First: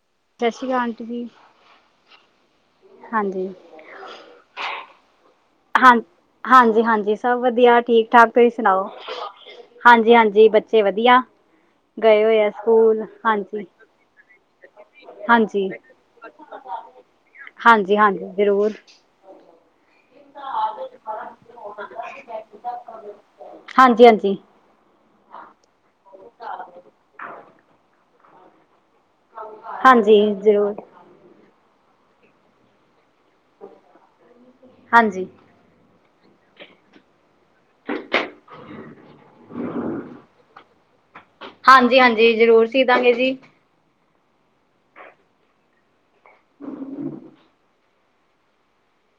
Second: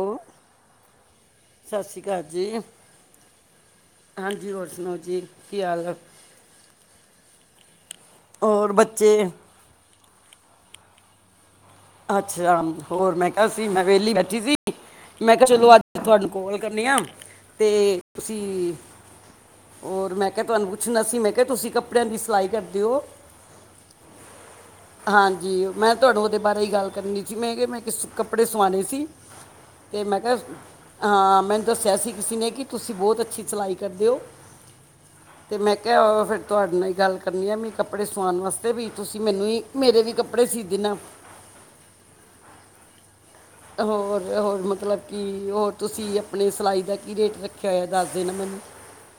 ਉਹ! ਸ਼੍ਰੀ ਕਾਲ ਆਂਟੀ ਜੀ। ਸ਼੍ਰੀ ਕਾਲ ਜੀ। ਹਾਂਜੀ! ਹਾਂਜੀ! ਹੋਰ ਸੁਣਾਓ ਜੀ। ਕੀ ਹਾਲ ਹੈ? ਹਾਂ! ਹਾਂਜੀ! ਹਾਂਜੀ! ਸਭ ਵਧੀਆ ਠੀਕ- ਠਾਕ। ਤੁਸੀਂ ਹੋਰ ਸੁਣਾਓ? ਬੱਚੇ ਹਾਂਜੀ! ਹਾਂਜੀ! ਬੱਚੇ ਵਧੀਆ। ਗਏ ਹੋਏ ਆ ਅੱਛਾ! ਸਕੂਲ ਹੋਰ ਮੈਂ ਕਿਹਾ ਹਾਂਜੀ ਸੀ। ਮੈਂ ਵਿਹਲੀ ਬੇ ਸੀ, ਮੈਂ ਕਿਹਾ ਹਾਂਜੀ ਚਲੋ ਅੱਜ ਤੁਹਾਨੂੰ ਕੌਲ ਕਰਨੇ ਆ। ਤੇ, ਹਾਂਜੀ ਹਾਂਜੀ ਜ਼ਰੂਰ ਤੁਸੀਂ, ਹੋਰ! ਮੈਂ ਕਿਹਾ ਤੁਹਾਨੂੰ ਪੁੱਛਣਾ ਸੀ। ਮੈਂ ਕਿਹਾ ਤੁਸੀਂ ਕੱਪੜਿਆਂ ਦੀ ਸਿਲਾਈ ਕਰਦੇ ਹੋ। ਹਾਂਜੀ! ਹਾਂਜੀ! ਹਾਂਜੀ ਮੈਂ ਤੁਹਾਨੂੰ ਉਹਦੇ ਬਾਰੇ ਹੀ ਗੱਲ ਕਰਨੀ ਸੀ ਮੈਂ ਕਿਹਾ ਮੈਂ ਕਿਸ ਕੱਪੜੇ ਸਵਾਣੇ ਸੀ ਤੇ ਮੈਂ ਹਾਂਜੀ ਕਿਹਾ ਜ਼ਰੂਰ ਹਾਂ ਮੈਨੂੰ ਦੱਸਿਆ ਸੀ ਕਿਸੇ ਨੇ ਕਿ ਤੁਸੀਂ ਬਹੁਤ ਅੱਛੀ ਸਲਾਈ ਕਰਦੇ ਓ ਹਾਂਜੀ ਹਾਂਜੀ ਮੈਂ ਕਿਹਾ ਫਿਰ ਤੁਹਾਡੇ ਨਾਲ ਗੱਲ ਕਰਨ ਆ ਵੀ ਕੱਪੜੇ ਸਵਾਉਣ ਵਾਸਤੇ ਵੀ ਤੁਸੀਂ ਮੈਨੂੰ ਹੀ ਮੇਰੇ ਵੀ ਕੱਪੜੇ ਸੀ ਦੇਣਾ ਹਾਂਜੀ ਹਾਂਜੀ ਜ਼ਰੂਰ ਸੀ ਦਾਂਗੇ ਜੀ ਹੋਰ ਹੋਰ ਮਤਲਬ ਕਿ ਹੋਰ, ਤੁਸੀਂ ਆਪਣੇ ਸਿਲਾਈ ਦਾ ਕੀ ਰੇਟ ਰੱਖ ਕਿਹ ਦੱਸਦੇ ਨਾ ਮੈਨੂੰ।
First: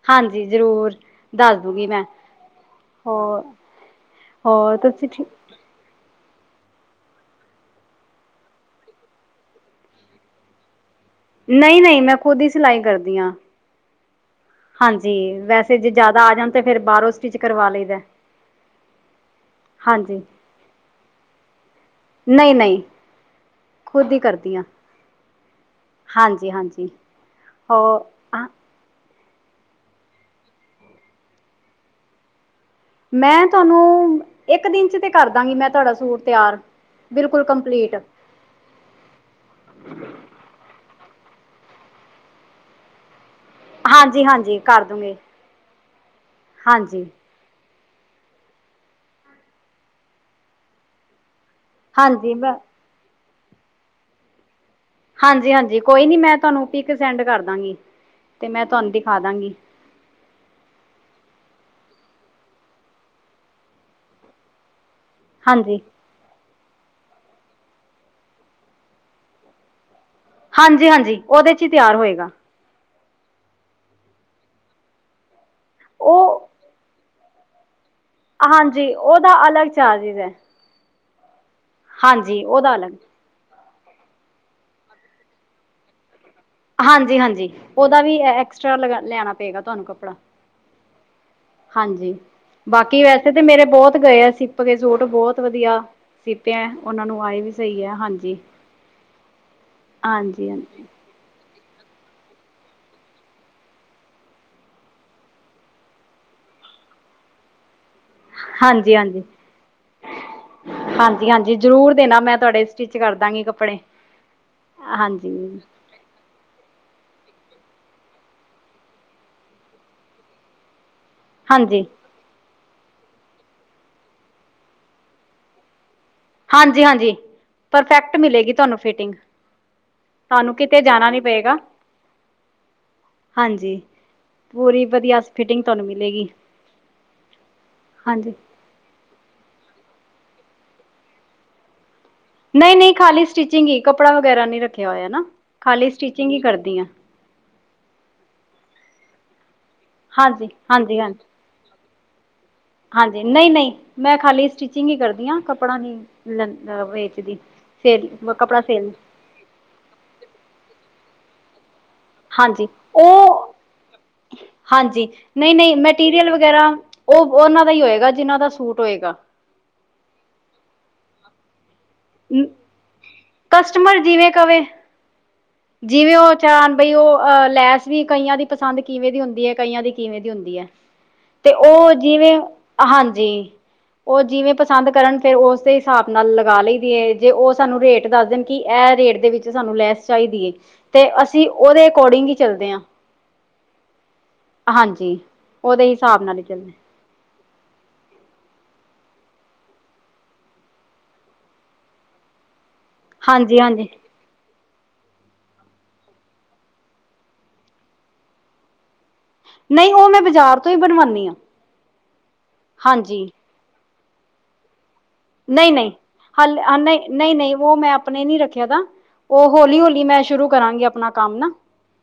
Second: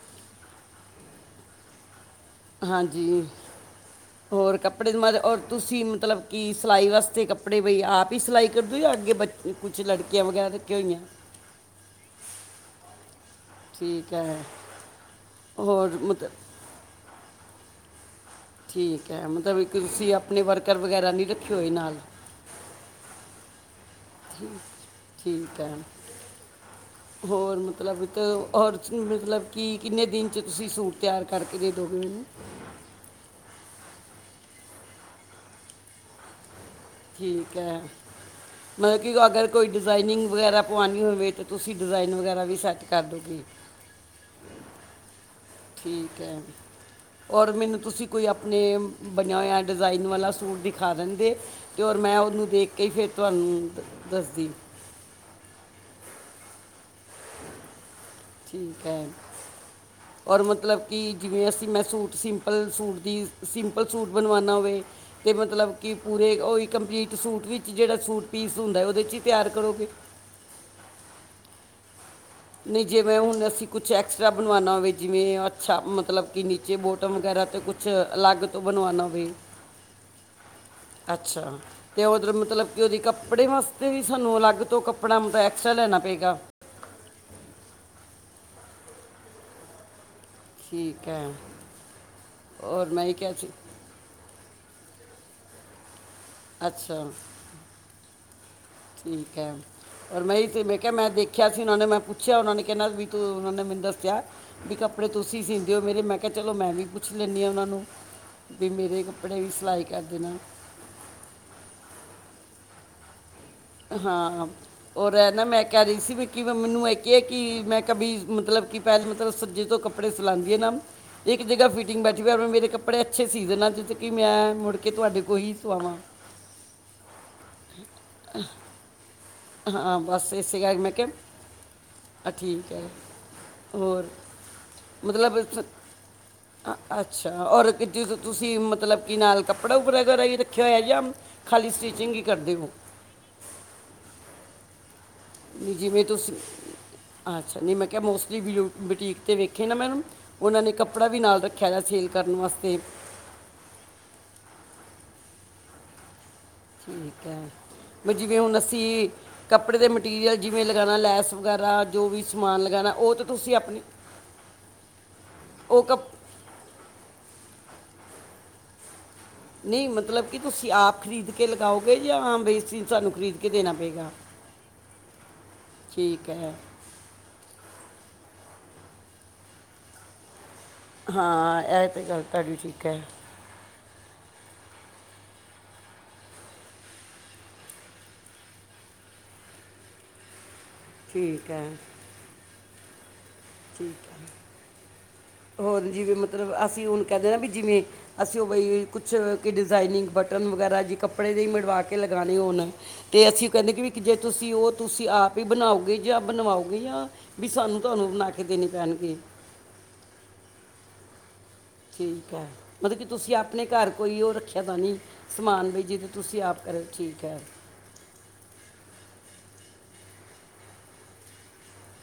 ਹਾਂਜੀ! ਜ਼ਰੂਰ ਦੱਸ ਦੂਗੀ ਮੈਂ। ਹਾਂਜੀ! ਹੋਰ ਹੋਰ ਕੱਪੜੇ ਦੀ ਤੁਸੀਂ ਮਾ ਠੀਕ ਔਹ ਤੁਸੀਂ ਮਤਲਬ ਕਿ ਸਿਲਾਈ ਵਾਸਤੇ ਕੱਪੜੇ ਬਈ ਆਪ ਹੀ ਸਿਲਾਈ ਕਰ ਦੇ ਉ ਜਾਂ ਅੱਗੇ ਬੱਚ ਕੁਛ ਲੜਕੀਆਂ ਵਗੈਰਾ ਨੇ। ਰੱਖੀਆਂ ਹੋਈਆਂ। ਨਹੀਂ-ਨਹੀਂ ਮੈਂ ਖ਼ੁਦ ਹੀ ਸਿਲਾਈ ਕਰਦੀ ਆ। ਠੀਕ ਏ। ਹਾਂਜੀ! ਵੈਸੇ ਜੇ ਜ਼ਿਆਦਾ ਆ ਜਾਣ ਤਾਂ ਫਿਰ ਬਾਹਰੋਂ ਸਟਿਚ ਕਰਵਾ ਲਈਦਾ। ਠੀਕ ਏ! ਮਤਲਬ ਇੱਕ ਤੁਸੀਂ ਹਾਂਜੀ ਆਪਣੇ ਵਰਕਰ ਵਗੈਰਾ ਨਹੀਂ ਰੱਖੇ ਹੋਏ ਨਾਲ। ਨਹੀਂ-ਨਹੀਂ ਖੁਦ ਹੀ ਕਰਦੀ ਆ। ਠੀਕ ਏ! ਹੋਰ ਹੋ ਮਤਲਬ ਇਕ ਹਾਂ, ਔਰ ਨਹੀ, ਮਤਲਬ ਕੀ ਕਿੰਨੇ ਦਿਨ 'ਚ ਤੁਸੀਂ ਸੂਟ ਤਿਆਰ ਕਰਕੇ ਦੇ ਦੋਗੇ ਮੈਨੂੰ। ਮੈਂ ਤੁਹਾਨੂੰ ਇੱਕ ਦਿਨ 'ਚ ਤੇ ਕਰਦਾਂਗੀ। ਮੈਂ ਤੁਹਾਡਾ ਸੂਟ ਤਿਆਰ। ਬਿਲਕੁਲ ਠੀਕ ਏ। ਕੰਪਲੀਟ ਮਤਲਬ ਕਿ ਅ ਅਗਰ ਕੋਈ ਡਿਜ਼ਾਇਨਿੰਗ ਵਗੈਰਾ ਪਵਾਨੀ ਹੋਵੇ ਤਾਂ, ਤੁਸੀਂ ਡਿਜ਼ਾਇਨ ਵਗੈਰਾ ਵੀ ਸੈੱਟ ਕਰ ਦੋਗੇ। ਹਾਂਜੀ! ਹਾਂਜੀ! ਕਰ ਦੂਗੀ। ਠੀਕ ਏ। ਔਰ! ਮੈਨੂੰ ਤੁਸੀਂ ਕੋਈ ਆਪਣੇ ਅ ਬਣਿਆ ਹੋਇਆ ਡਿਜ਼ਾਇਨ ਵਾਲਾ ਸੂਟ ਦਿਖਾ ਦਿੰਦੇ। ਤੇ ਔਰ ਮੈਂ ਉਹਨੂੰ ਦੇਖ ਕੇ ਹੀ ਫਿਰ ਤੁਹਾਨੂੰ ਦੱਸਦੀ। ਹਾਂਜੀ-ਹਾਂਜੀ ਕੋਈ ਨੀ ਮੈਂ ਤੁਹਾਨੂੰ ਪਿਕ ਸੈਂਡ ਕਰ ਦਾਂਗੀ। ਅਤੇ ਮੈਂ ਠੀਕ ਤੁਹਾਨੂੰ ਏ। ਦਿਖਾ ਦਾਂਗੀ ਔਰ! ਮਤਲਬ ਕੀ ਜਿਵੇਂ ਅਸੀਂ ਮੈਂ ਸੂਟ ਸਿੰਪਲ ਸੂਟ ਦੀ ਅ ਸਿੰਪਲ ਸੂਟ ਬਣਵਾਨਾ ਹੋਵੇ। ਤੇ ਮਤਲਬ ਹਾਂਜੀ ਕੀ ਪੂਰੇ ਅ ਉਹੀ ਕੰਪਲੀਟ ਸੂਟ ਵਿੱਚ ਜਿਹੜਾ ਸੂਟ ਪੀਸ ਹੁੰਦਾ। ਉਹਦੇ 'ਚ ਹੀ ਤਿਆਰ ਕਰੋਗੇ। ਹਾਂਜੀ! ਹਾਂਜੀ! ਉਹਦੇ 'ਚ ਹੀ ਤਿਆਰ ਹੋਏਗਾ। ਨਹੀਂ! ਜਿਵੇਂ ਹੁਣ ਅਸੀਂ ਕੁਛ ਐਕਸਟਰਾ ਬਣਵਾਨਾ ਹੋਵੇ ਜਿਵੇਂ ਅ ਅੱਛਾ ਮਤਲਬ ਕਿ ਉਹ ਨੀ ਜੇਹ ਬੋਟਮ ਵਗੈਰਾ ਤੇ ਕੁਛ ਅਲੱਗ ਤੋਂ ਹਾਂਜੀ ਬਣਵਾਉਣਾ ਹੋਵੇ। ਉਹਦਾ ਅਲੱਗ ਚਾਰਜਿਸ ਹੈ ਅੱਛਾ! ਤੇ ਉਧਰ ਹਾਂਜੀ ਮਤਲਬ ਉਹਦਾ ਕਿ ਅਲੱਗ ਉਹਦੀ ਕੱਪ ਕੱਪੜੇ ਵਾਸਤੇ ਵੀ ਸਾਨੂੰ ਅਲੱਗ ਤੋਂ ਕੱਪੜਾ ਮਤ ਐਕਸਟ੍ਰਾ ਲੈਣਾ ਪਏਗਾ। ਹਾਂਜੀ-ਹਾਂਜੀ ਉਹਦਾ ਵੀ ਐ ਐਕਸਟਰਾ ਲਗਾ ਲਿਆਣਾ ਪਏਗਾ ਤੁਹਾਨੂੰ ਕੱਪੜਾ। ਠੀਕ ਐ। ਹਾਂਜੀ ਬਾਕੀ ਵੈਸੇ ਤਾਂ ਮੇਰੇ ਬਹੁਤ ਗਏ ਆ ਸਿੱਪ ਕੇ ਸੂਟ ਬਹੁਤ ਵਧੀਆ। ਸੀਪਿਆ ਉਹਨਾਂ ਅੱਛਾ ਨੂੰ ਆਏ ਵੀ ਸਹੀ ਐ ਹਾਂਜੀ। ਠੀਕ ਹੈ ਔਰ ਮੈਂ ਇਹੀ ਹਾਂਜੀ ਤੇ ਹਾਂਜੀ ਵੇਖਿਆ ਮੈਂ ਦੇਖ ਕਿਹਾ ਸੀ ਉਹਨਾਂ ਨੇ ਮੈਂ ਪੁੱਛਿਆ ਉਹਨਾਂ ਨੇ ਕਹਿੰਦਾ ਵੀ ਤੂੰ ਉਹਨਾਂ ਨੇ ਮੈਨ ਦੱਸਿਆ। ਵੀ ਕੱਪੜੇ ਤੁਸੀਂ ਸੀਂਦੇ ਹੋ ਮੇਰੇ, ਮੈਂ ਕਿਹਾ ਚਲੋ ਮੈਂ ਵੀ ਪੁੱਛ ਲੈਂਣੀ ਹਾਂ ਉਹਨਾਂ ਨੂੰ ਵੀ ਮੇਰੇ ਕੱਪੜੇ ਵੀ ਸਿਲਾਈ ਕਰ ਦੇਣਾ। ਹਾਂਜੀ-ਹਾਂਜੀ ਜ਼ਰੂਰ ਦੇਣਾ ਮੈਂ ਤੁਹਾਡੇ ਸਟਿੱਚ ਕਰ ਦਾਂਗੀ ਕੱਪ ਹਾਂ ਔਰ ਇਹ ਨਾ ਮੈਂ ਕਹਿ ਰਹੀ ਸੀ ਵੀ ਕਿ ਮੈਨੂੰ ਇਹ ਹੈ ਕਿ ਮੈਂ ਕਭੀ ਮਤਲਬ ਕਿ ਪਹਿਲ ਮਤਲਬ ਸੱਜੇ ਤੋਂ ਕੱਪੜੇ ਸਿਲਾਦੀ ਏ ਨਾ ਇੱਕ ਜਗ੍ਹਾ ਹਾਂਜੀ ਫਿਟਿੰਗ ਬੈਠੀੈਂ ਮੇਰੇ ਕੱਪੜੇ ਅੱਛੇ ਸੀ ਦੇਣਾ ਜਿੱਦੋਂ ਕਿ ਮੈਂ ਮੁੜ ਕੇ ਤੁਹਾਡੇ ਕੋ ਹੀ ਸਵਾਵਾਂ। ਹਾਂਜੀ-ਹਾਂਜੀ ਪਰਫੈਕਟ ਮਿਲੇਗੀ ਤੁਹਾਨੂੰ ਫਿਟਿੰਗ। ਹਾਂ ਬਸ ਤਾਨੂੰ ਇਸੇ ਕਰਕੇ ਕਿਤੇ ਮੈਂ ਜਾਣਾ ਕਿਹਾ ਨੀ ਪਏਗਾ। ਆ ਠੀਕ ਹੈ। ਹਾਂਜੀ। ਹੋਰ ਪੂਰੀ ਵਧੀਆ ਮਤਲਬ ਚ ਫਿਟਿੰਗ ਤੁਹਾਨੂੰ ਮਿਲੇਗੀ ਅ ਅ ਅੱਛਾ ਔਰ ਇੱਕ ਜਦੋਂ ਹਾਂਜੀ ਤੁਸੀਂ ਮਤਲਬ ਕਿ ਨਾਲ ਕੱਪੜਾ ਉੱਪੜਾ ਵਗੈਰਾ ਵੀ ਰੱਖਿਆ ਹੋਇਆ ਜਾ ਖਾਲੀ ਸਟੀਚਿੰਗ ਹੀ। ਕਰਦੇ ਹੋ ਨਹੀਂ-ਨਹੀਂ ਖਾਲੀ ਸਟਿਚਿੰਗ ਹੀ, ਕੱਪੜਾ ਵਗੈਰਾ ਨੀ ਰੱਖਿਆ ਹੋਇਆ ਨਾ, ਨਹੀਂ ਖਾਲੀ ਜਿਵੇਂ ਸਟਿਚਿੰਗ ਤੁਸੀਂ ਹੀ ਕਰਦੀ ਆ। ਅੱਛਾ ਨਹੀਂ ਮੈਂ ਕਿਹਾ ਮੋਸਟਲੀ ਬਿਊ ਬੁਟੀਕ 'ਤੇ ਵੇਖੇ ਨਾ ਮੈ ਹਾਂਜੀ ਉਹਨਾਂ ਨੇ ਹਾਂਜੀ ਕੱਪੜਾ ਹਾਂਜੀ ਵੀ ਨਾਲ ਰੱਖ- ਖਿਆ ਸੇਲ ਕਰਨ ਵਸਤੇ। ਹਾਂਜੀ ਨਹੀਂ- ਨਹੀਂ ਮੈਂ ਖਾਲੀ ਸਟਿਚਿੰਗ ਹੀ ਕਰਦੀ ਆ। ਕੱਪੜਾ ਨੀ ਲੈ ਦੀ ਠੀਕ ਹੈ। ਵੀ ਜਿਵੇਂ ਹੁਣ ਸੇਲ ਅਸੀਂ ਕੱਪੜੇ ਦੇ ਮਟੀਰੀਅਲ ਜਿਵੇਂ ਲਗਾਣਾ ਲੈਸ ਵਗੈਰਾ ਜੋ ਵੀ ਸਮਾਨ ਲਗਾਣਾ ਉਹ ਤੇ ਤੁਸੀਂ ਅਪਣੀ ਹਾਂਜੀ। ਨਹੀਂ-ਨਹੀਂ ਮੈਟੀਰੀਅਲ ਵਗੈਰਾ ਉਹ ਉਹਨਾਂ ਦਾ ਹੀ ਹੋਏਗਾ ਜਿਹਨਾਂ ਦਾ ਸੂਟ ਹੋਏਗਾ। ਨਹੀਂ ਮਤਲਬ ਕਿ ਤੁਸੀਂ ਆਪ ਖਰੀਦ ਕੇ ਲਗਾਓਗੇ ਯਾਂ ਬਈ ਸਾਨੂੰ ਖਰੀਦ ਕੇ ਦੇਣਾ ਕਸਟਮਰ ਪਏਗਾ। ਜਿਵੇਂ ਕਵੇ ਜਿਵੇਂ ਠੀਕ ਉਹ ਹੈ ਚਾਣ ਬਈ ਉਹ ਅਹ ਲੈਸ ਵੀ ਕਈਆਂ ਦੀ ਪਸੰਦ ਕਿਵੇਂ ਦੀ ਹੁੰਦੀ ਏ। ਕਈਆਂ ਦੀ ਕਿਵੇਂ ਦੀ ਹੁੰਦੀ ਏ। ਤੇ ਹਾਂ ਇਹ ਉਹ ਤੇ ਗੱਲ ਜਿਵੇਂ ਤੁਹਾਡੀ ਠੀਕ ਹੈ ਹਾਂਜੀ। ਉਹ ਜਿਵੇਂ ਪਸੰਦ ਕਰਨ ਫੇਰ ਉਸੇ ਹਿਸਾਬ ਨਾਲ ਲਗਾ ਲਈ ਦੀਏ ਜੇ ਉਹ ਸਾਨੂੰ ਰੇਟ ਦੱਸ ਦੇਣ ਕਿ ਇਹ ਰੇਟ ਦੇ ਵਿੱਚ ਸਾਨੂੰ ਲੈਸ ਚਾਹੀਦੀ ਏ ਤੇ ਅਸੀਂ ਠੀਕ ਹੈ ਉਹਦੇ ਅਕੋਰਡਿੰਗ ਹੀ ਚੱਲਦੇ ਹਾਂ। [inaudible] ਹਾਂਜੀ। ਹੋਰ ਉਹਦੇ ਜਿਵੇਂ ਹਿਸਾਬ ਨਾਲ ਹੀ ਮਤਲਬ ਚੱਲਦੇ ਅਸੀਂ ਹੁਣ ਕਹਿੰਦੇ ਨਾ ਵੀ ਜਿਵੇਂ ਅਸੀਂ ਉਹ ਬਈ ਕੁਛ ਕਿ ਡਿਜ਼ਾਇਨਿੰਗ ਬਟਨ ਵਗੈਰਾ ਜੇ ਕੱਪੜੇ ਦੇ ਹੀ ਮੜਵਾ ਕੇ ਲਗਾਣੇ ਹੋਣ ਅਤੇ ਅਸੀਂ ਹਾਂਜੀ ਕਹਿੰਦੇ ਕਿ ਹਾਂਜੀ ਵੀ ਜੇ ਤੁਸੀਂ ਉਹ ਤੁਸੀਂ ਆਪ ਹੀ ਬਣਾਓਗੇ ਜਾਂ ਬਣਵਾਓਗੇ ਯਾ ਵੀ ਸਾਨੂੰ ਤੁਹਾਨੂੰ ਬਣਾ ਕੇ ਦੇਣੇ ਪੈਣਗੇ? ਨਹੀਂ ਉਹ ਮੈਂ ਬਾਜ਼ਾਰ ਤੋਂ ਹੀ ਬਣਵਾਣੀ ਹਾਂ। ਠੀਕ ਹੈ ਮਤਲਬ ਕਿ ਹਾਂਜੀ ਤੁਸੀਂ ਆਪਣੇ ਘਰ ਕੋਈ ਉਹ ਰੱਖਿਆ ਦਾ ਨਹੀਂ ਸਮਾਨ ਨਹੀਂ ਬ ਨਹੀਂ ਜਿਦ ਤੁਸੀਂ ਹਾਲੇ ਆਪ ਕਰੋ ਨਹੀਂ ਠੀਕ ਨਹੀਂ ਹੈ। ਨਹੀਂ ਮੈਂ ਆਪਣੇ ਨੀ ਰੱਖਿਆ ਤ ਉਹ ਹੌਲੀ ਹੌਲੀ ਮੈਂ ਸ਼ੁਰੂ ਕਰਾਂਗੀ ਆਪਣਾ ਕੰਮ ਨਾ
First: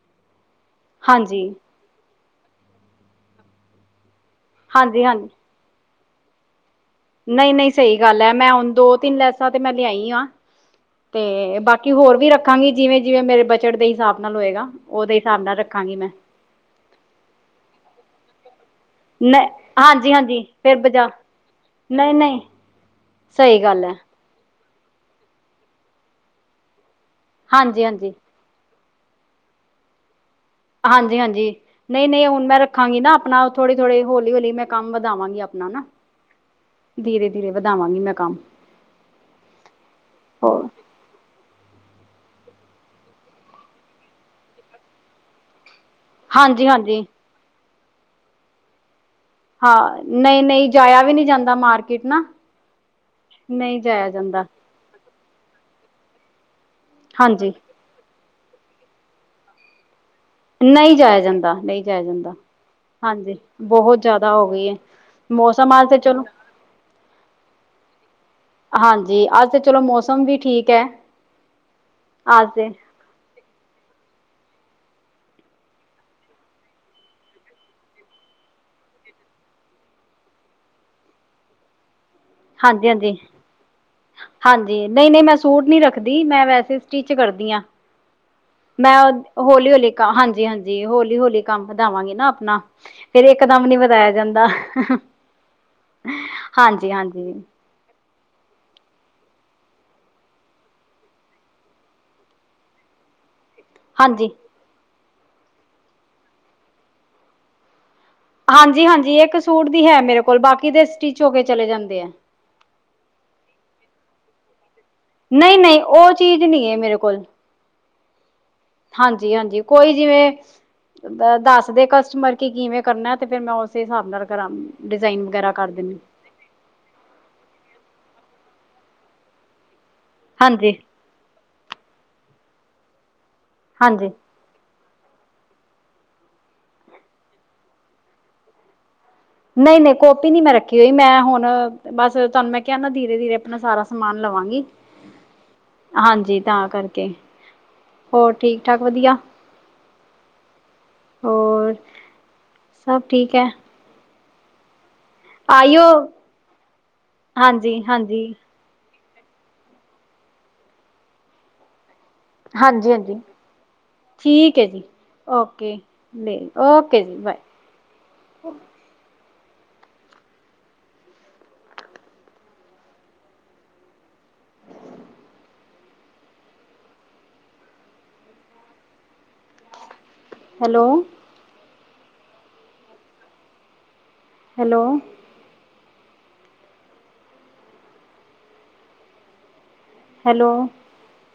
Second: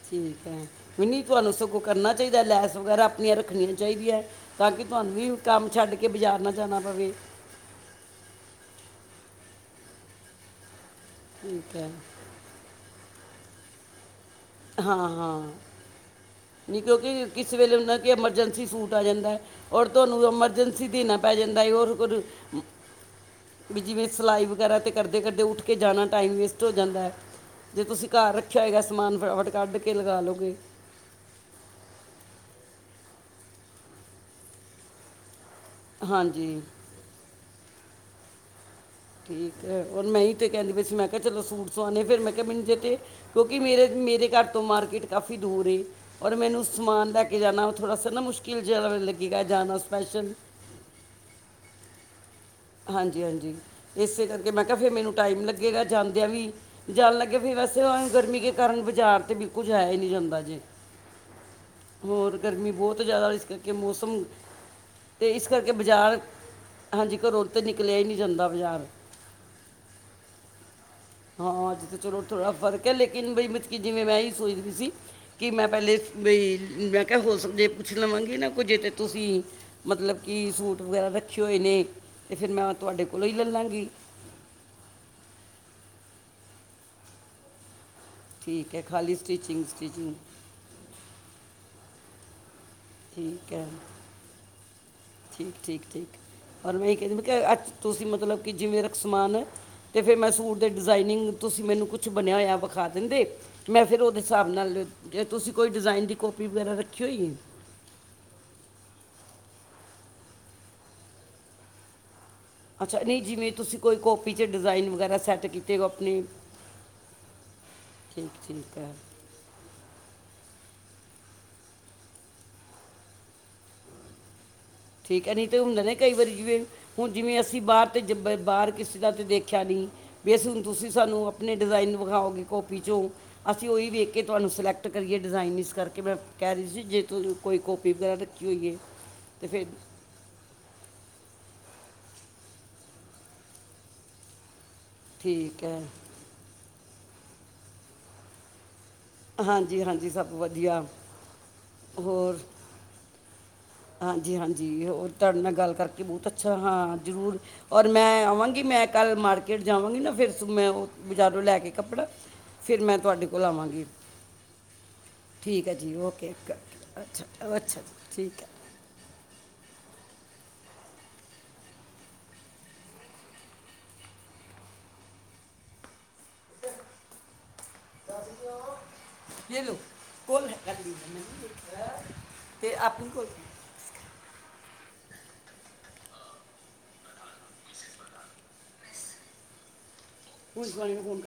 ਠੀਕ ਹੈ। ਨਹੀ-ਨਹੀਂ ਹਾਂਜੀ ਤੁਹਾਨੂੰ ਸਗੋਂ ਕਰਨਾ ਚਾਹੀਦਾ ਲੈਸ ਵਗੈਰਾ ਅਪਣੀਆਂ ਰੱਖਣੀਆਂ ਚਾਹੀਦੀਆਂ। ਤਾਂ ਕਿ ਹਾਂਜੀ ਤੁਹਾਨੂੰ ਹਾਂਜੀ ਵੀ ਕੰਮ ਛੱਡ ਕੇ ਬਾਜ਼ਾਰ ਨਾ ਜਾਣਾ ਪਵੇ। ਨਹੀਂ-ਨਹੀਂ ਸਹੀ ਗੱਲ ਐ। ਮੈਂ ਹੁਣ ਦੋ-ਤਿੰਨ ਲੈਸਾਂ ਤੇ ਮੈਂ ਲਿਆਈ ਆਂ। ਤੇ ਠੀਕ ਹੈ ਬਾਕੀ ਹੋਰ ਵੀ ਰੱਖਾਂਗੀ ਜਿਵੇਂ-ਜਿਵੇਂ ਮੇਰੇ ਬਜਟ ਦੇ ਹਿਸਾਬ ਨਾਲ ਹੋਏਗਾ ਹਾਂ ਉਹਦੇ ਹਾਂ ਹਿਸਾਬ ਨਾਲ ਰ- ਖਾਂਗੀ ਮੈ ਨਹੀਂ ਕਿਉਂਕਿ ਕਿਸ ਵੇਲੇ ਹੂਨਾ ਕਿ ਐਮਰਜੈਂਸੀ ਸੂਟ ਜਾਂਦਾ ਨਹੀਂ ਔਰ ਹਾਂਜੀ ਤੁਹਾਨੂੰ ਹਾਂਜੀ ਫਿਰ ਐਮਰਜੈਂਸੀ ਬਜਾ ਦੇਣਾ ਪੈ ਜਾਂਦਾ ਓਰ ਨਹੀਂ ਓਰ ਨਹੀਂ ਸਹੀ ਗੱਲ ਹੈ ਸਿਲਾਈ ਵਗੈਰਾ ਤੇ ਕਰਦੇ ਕਰਦੇ ਉੱਠ ਕੇ ਜਾਣਾ ਟਾਈਮ ਵੇਸਟ ਹੋ ਜਾਂਦਾ ਹੈ ਜੇ ਹਾਂਜੀ ਤੁਸੀਂ ਹਾਂਜੀ ਘਰ ਰੱਖ ਰਖਿਆ ਹੋਏਗਾ ਸਮਾਨ ਫਟਾਫਟ ਕੱਢ ਕੇ ਲਗਾ ਲਉਗੇ ਹਾਂਜੀ ਹਾਂਜੀ ਨਹੀਂ ਨਹੀਂ ਹੁਣ ਮੈਂ ਰੱਖਾਂਗੀ ਨਾ, ਆਪਣਾ ਥੋੜੀ ਥੋੜੀ ਹੌਲੀ ਹੌਲੀ ਮੈਂ ਕੰਮ ਵਧਾਵਾਂਗੀ ਆਪਣਾ ਨਾ। ਹਾਂਜੀ। ਧੀਰੇ ਧੀਰੇ ਵਧਾਵਾਂਗੀ ਮੈਂ ਕੰਮ। ਠੀਕ ਐ, ਔਰ ਮੈਂ ਹੀ ਤਾਂ ਹੋਰ ਕਹਿੰਦੀ ਪਈ ਸੀ, ਮੈਂ ਕਿਹਾ ਚਲੋਂ ਸੂਟ ਸਵਾਣੇ ਆ, ਫਿਰ ਮੈਂ ਕਿਹਾ ਮੈਨੂੰ ਚੇਤੇ ਕਿਉਂਕਿ ਮੇਰੇ ਮੇਰੇ ਘਰ ਤੋਂ ਮਾਰਕੀਟ ਕਾਫੀ ਦੂਰ ਏ। ਔਰ ਮੈਨੂੰ ਹਾਂਜੀ ਹਾਂਜੀ ਸਮਾਨ ਲੈ ਕੇ ਜਾਣਾ ਥੋੜਾ ਸਾ ਨਾ ਮੁਸ਼ਕਿਲ ਜਿਹਾ ਲਗ ਹਾਂ, ਨਹੀਂ ਨਹੀਂ ਜਾਇਆ ਵੀ ਨੀ ਜਾਂਦਾ ਮਾਰਕੀਟ ਨਾ। ਹਾਂਜੀ ਹਾਂਜੀ, ਨਹੀਂ ਜਾਇਆ ਇਸੇ ਜਾਂਦਾ ਕਰਕੇ ਮੈਂ ਕਿਹਾ ਫਿਰ ਮੈਨੂੰ ਟਾਈਮ ਲੱਗੇਗਾ ਜਾਂਦਿਆਂ ਵੀ ਜਾਣ ਲੱਗਿਆ ਹਾਂਜੀ ਫਰ ਬਸ ਤੇ ਗਰਮੀ ਕੇ ਕਾਰਨ ਬਾਜ਼ਾਰ ਤੇ ਬਿਲਕੁਲ ਜਾਇਆ ਹੀ ਨਹੀਂ ਜਾਂਦਾ। ਨਹੀਂ ਜਾਇਆ ਜਾਂਦਾ ਨਹੀਂ ਜਾਇਆ ਜਾਂਦਾ ਹੋਰ ਗਰਮੀ ਬਹੁਤ ਜ਼ਿਆਦਾ ਹੋਈ, ਹਾਂਜੀ ਇਸ ਕਰਕੇ ਬਹੁਤ ਮੌਸਮ ਜ਼ਿਆਦਾ ਹੋ ਗਈ ਹੈ ਅਤੇ ਇਸ ਕਰਕੇ ਮੌਸਮ ਅੱਜ ਤੇ ਬਾਜ਼ਾਰ, ਚਲੋ ਹਾਂਜੀ ਘਰੋ 'ਤੇ ਨਿਕਲਿਆ ਹੀ ਨਹੀਂ ਜਾਂਦਾ। ਬਾਜ਼ਾਰ ਹਾਂਜੀ, ਅੱਜ ਤੇ ਚਲੋ ਮੌਸਮ ਵੀ ਠੀਕ ਐ। ਹਾਂ, ਅੱਜ ਤਾਂ ਚਲੋ ਥੋੜਾ ਫਰਕ ਐ, ਲੇਕਿਨ ਬਾਈ ਮਤਬ ਕਿ ਜਿਵੇਂ ਮੈਂ ਸੋਚ ਵੀ ਸੀ ਕਿ ਮੈਂ ਪਹਿਲੇ ਬਈ ਮੈਂ ਕਿਹਾ ਹੋਰਝੇ ਪੁੱਛ ਲਵਾਂਗੀ ਨਾ ਕੋ ਜੇ ਤਾਂ ਤੁਸੀਂ ਮਤਲਬ ਕਿ ਸੂਟ ਵਗੈਰਾ ਰੱਖੇ ਹੋਏ ਨੇ ਅਤੇ ਫਿਰ ਮੈਂ ਹਾਂਜੀ ਤੁਹਾਡੇ ਹਾਂਜੀ ਕੋਲੋਂ ਹੀ ਲੈ ਲਾਂਗੀ ਹਾਂਜੀ ਨਹੀਂ ਨਹੀਂ ਮੈਂ ਸੂਟ ਨਹੀਂ ਰੱਖਦੀ ਮੈਂ ਵੈਸੇ ਸਟਿਚ ਕਰਦੀ ਹਾਂ ਠੀਕ ਹੈ ਮੈਂ ਖਾਲੀ ਸਟਿਚਿੰਗ ਹੌਲੀ ਹੌਲੀ ਸਟਿਚਿੰਗ ਹਾਂਜੀ ਹਾਂਜੀ ਹੌਲੀ ਹੌਲੀ ਕੰਮ ਵਧਾਵਾਂਗੀ ਨਾ ਆਪਣਾ ਫੇਰ ਇਕ ਠੀਕ ਦਮ ਹੈ ਨੀ ਵਧਾਇਆ ਜਾਂਦਾ ਠੀਕ ਠੀਕ ਠੀਕ ਔਰ ਮੈਂ ਹਾਂਜੀ ਇ ਕਹਿਦੀ ਮੈ ਹਾਂਜੀ ਕਿਆ ਅੱਜ ਤੁਸੀਂ ਮਤਲਬ ਕਿ ਜਿਵੇਂ ਦਾ ਸਮਾਨ ਹੈ ਅਤੇ ਫਿਰ ਮੈਂ ਸੂਟ ਦੇ ਡਿਜ਼ਾਇਨਿੰਗ, ਤੁਸੀਂ ਮੈਨੂੰ ਕੁਛ ਬਣਿਆ ਹੋਇਆ ਵਿਖਾ ਦਿੰਦੇ ਮੈਂ ਫਿਰ ਉਹਦੇ ਹਾਂਜੀ ਹਿਸਾਬ ਨਾਲ, ਜੇ ਤੁਸੀਂ ਕੋਈ ਡਿਜ਼ਾਇਨ ਦੀ ਕਾਪੀ ਵਗੈਰਾ ਰੱਖੀ ਹੋਈ? ਹਾਂਜੀ ਹਾਂਜੀ, ਇੱਕ ਸੂਟ ਦੀ ਹੈ ਮੇਰੇ ਕੋਲ ਬਾਕੀ ਦੇ ਸਟਿਚ ਹੋ ਕੇ ਚਲੇਂ ਜਾਂਦੇ ਆ। ਅੱਛਾ, ਨਹੀਂ ਜਿਵੇਂ ਤੁਸੀਂ ਕੋਈ ਕਾਪੀ ਚ ਡਿਜ਼ਾਇਨ ਵਗੈਰਾ ਸੈੱਟ ਨਹੀਂ ਕੀਤੇ ਨਹੀਂ, ਹੋ ਉਹ ਆਪਣੇ ਚੀਜ਼ ਨਹੀਂ ਐ ਮੇਰੇ ਕੋਲ। ਠੀਕ ਠੀਕ ਐ। ਹਾਂਜੀ ਹਾਂਜੀ, ਕੋਈ ਜਿਵੇਂ ਦੱਸ ਦੇ ਕਸਟਮਰ ਕਿ ਕਿਵੇਂ ਕਰਨਾ, ਤੇ ਫੇਰ ਮੈਂ ਉਸੇ ਹਿਸਾਬ ਨਾਲ ਕਰਾਂਨੀ ਆ ਠੀਕ ਹੈ ਨਹੀਂ ਤੇ ਹੁੰਦਾ ਨੇ ਕਈ ਵਾਰੀ ਜਿਵੇਂ ਹੁਣ ਜਿਵੇਂ ਅਸੀਂ ਬਾਹਰ ਤੇ ਜ ਬ ਬਾਹਰ ਕਿਸੇ ਦਾ ਤਾਂ ਦੇਖਿਆ ਨੀ, ਬੇਸੇ ਹੁਣ ਹਾਂਜੀ। ਤੁਸੀਂ ਸਾਨੂੰ ਆਪਣੇ ਡਿਜ਼ਾਇਨ ਵਿਖਾਓਗੇ, ਕੋਪੀ 'ਚੋਂ ਅਸੀਂ ਉਹੀ ਹਾਂਜੀ। ਵੇਖ ਕੇ ਤੁਹਾਨੂੰ ਸਿਲੈਕਟ ਕਰੀਏ ਡਿਜ਼ਾਇਨ ਇਸ ਕਰਕੇ, ਮੈਂ ਕਹਿ ਰਹੀ ਸੀ ਜੇ ਤੁ ਕੋਈ ਕੋਪੀ ਵਗੈਰਾ ਰੱਖੀ ਹੋਈਏ। ਨਹੀਂ ਨਹੀਂ, ਕੋਟੀ ਨੀ ਮੈਂ ਰੱਖੀ ਹੋਈ, ਮੈਂ ਹੁਣ ਬਸ ਤੁਹਾਨੂੰ ਮੈਂ ਕਿਹਾ ਨਾ ਧੀਰੇ ਧੀਰੇ ਆਪਣਾ ਸਾਰਾ ਸਮਾਨ ਲਵਾਂਗੀ। ਠੀਕ ਐ। ਹਾਂਜੀ, ਤਾਂ ਕਰਕੇ ਹੋਰ ਠੀਕ ਠਾਕ ਵਧੀਆ? ਹਾਂਜੀ ਹਾਂਜੀ, ਸਭ ਵਧੀਆ ਹੋਰ ਹੋਰ? ਸਭ ਠੀਕ ਐ। ਹਾਂਜੀ ਹਾਂਜੀ, ਹੋਰ ਤੁਹਾਡੇ ਨਾਲ ਗੱਲ ਆਈਓ ਕਰਕੇ ਬਹੁਤ ਅੱਛਾ ਹਾਂ, ਜ਼ਰੂਰ ਔਰ ਮੈਂ ਹਾਂਜੀ-ਹਾਂਜੀ। ਆਵਾਂਗੀ ਮੈਂ ਕੱਲ੍ਹ ਮਾਰਕੀਟ ਜਾਵਾਂਗੀ ਨਾ, ਫਿਰ ਮੈਂ ਉਹ ਬਾਜ਼ਾਰੋਂ ਲੈ ਕੇ ਕੱਪੜਾ ਫਿਰ ਮੈਂ ਹਾਂਜੀ-ਹਾਂਜੀ ਤੁਹਾਡੇ ਕੋਲ ਆਵਾਂਗੀ। ਠੀਕ ਐ ਜੀ ਠੀਕ ਓਕੇ ਹੈ ਜੀ ਓਕੇ ਓਕੇ ਉਕੇ ਕੇ, ਜੀ ਬਾਏ ਅੱਛਾ ਅੱਛਾ ਜੀ ਠੀਕ ਐ। ਯੈ ਲੌ [inaudible] ਅਤੇ ਆਪਣੀ ਕੋਲ [inaudible] ਹੈਲੋ। [inaudible]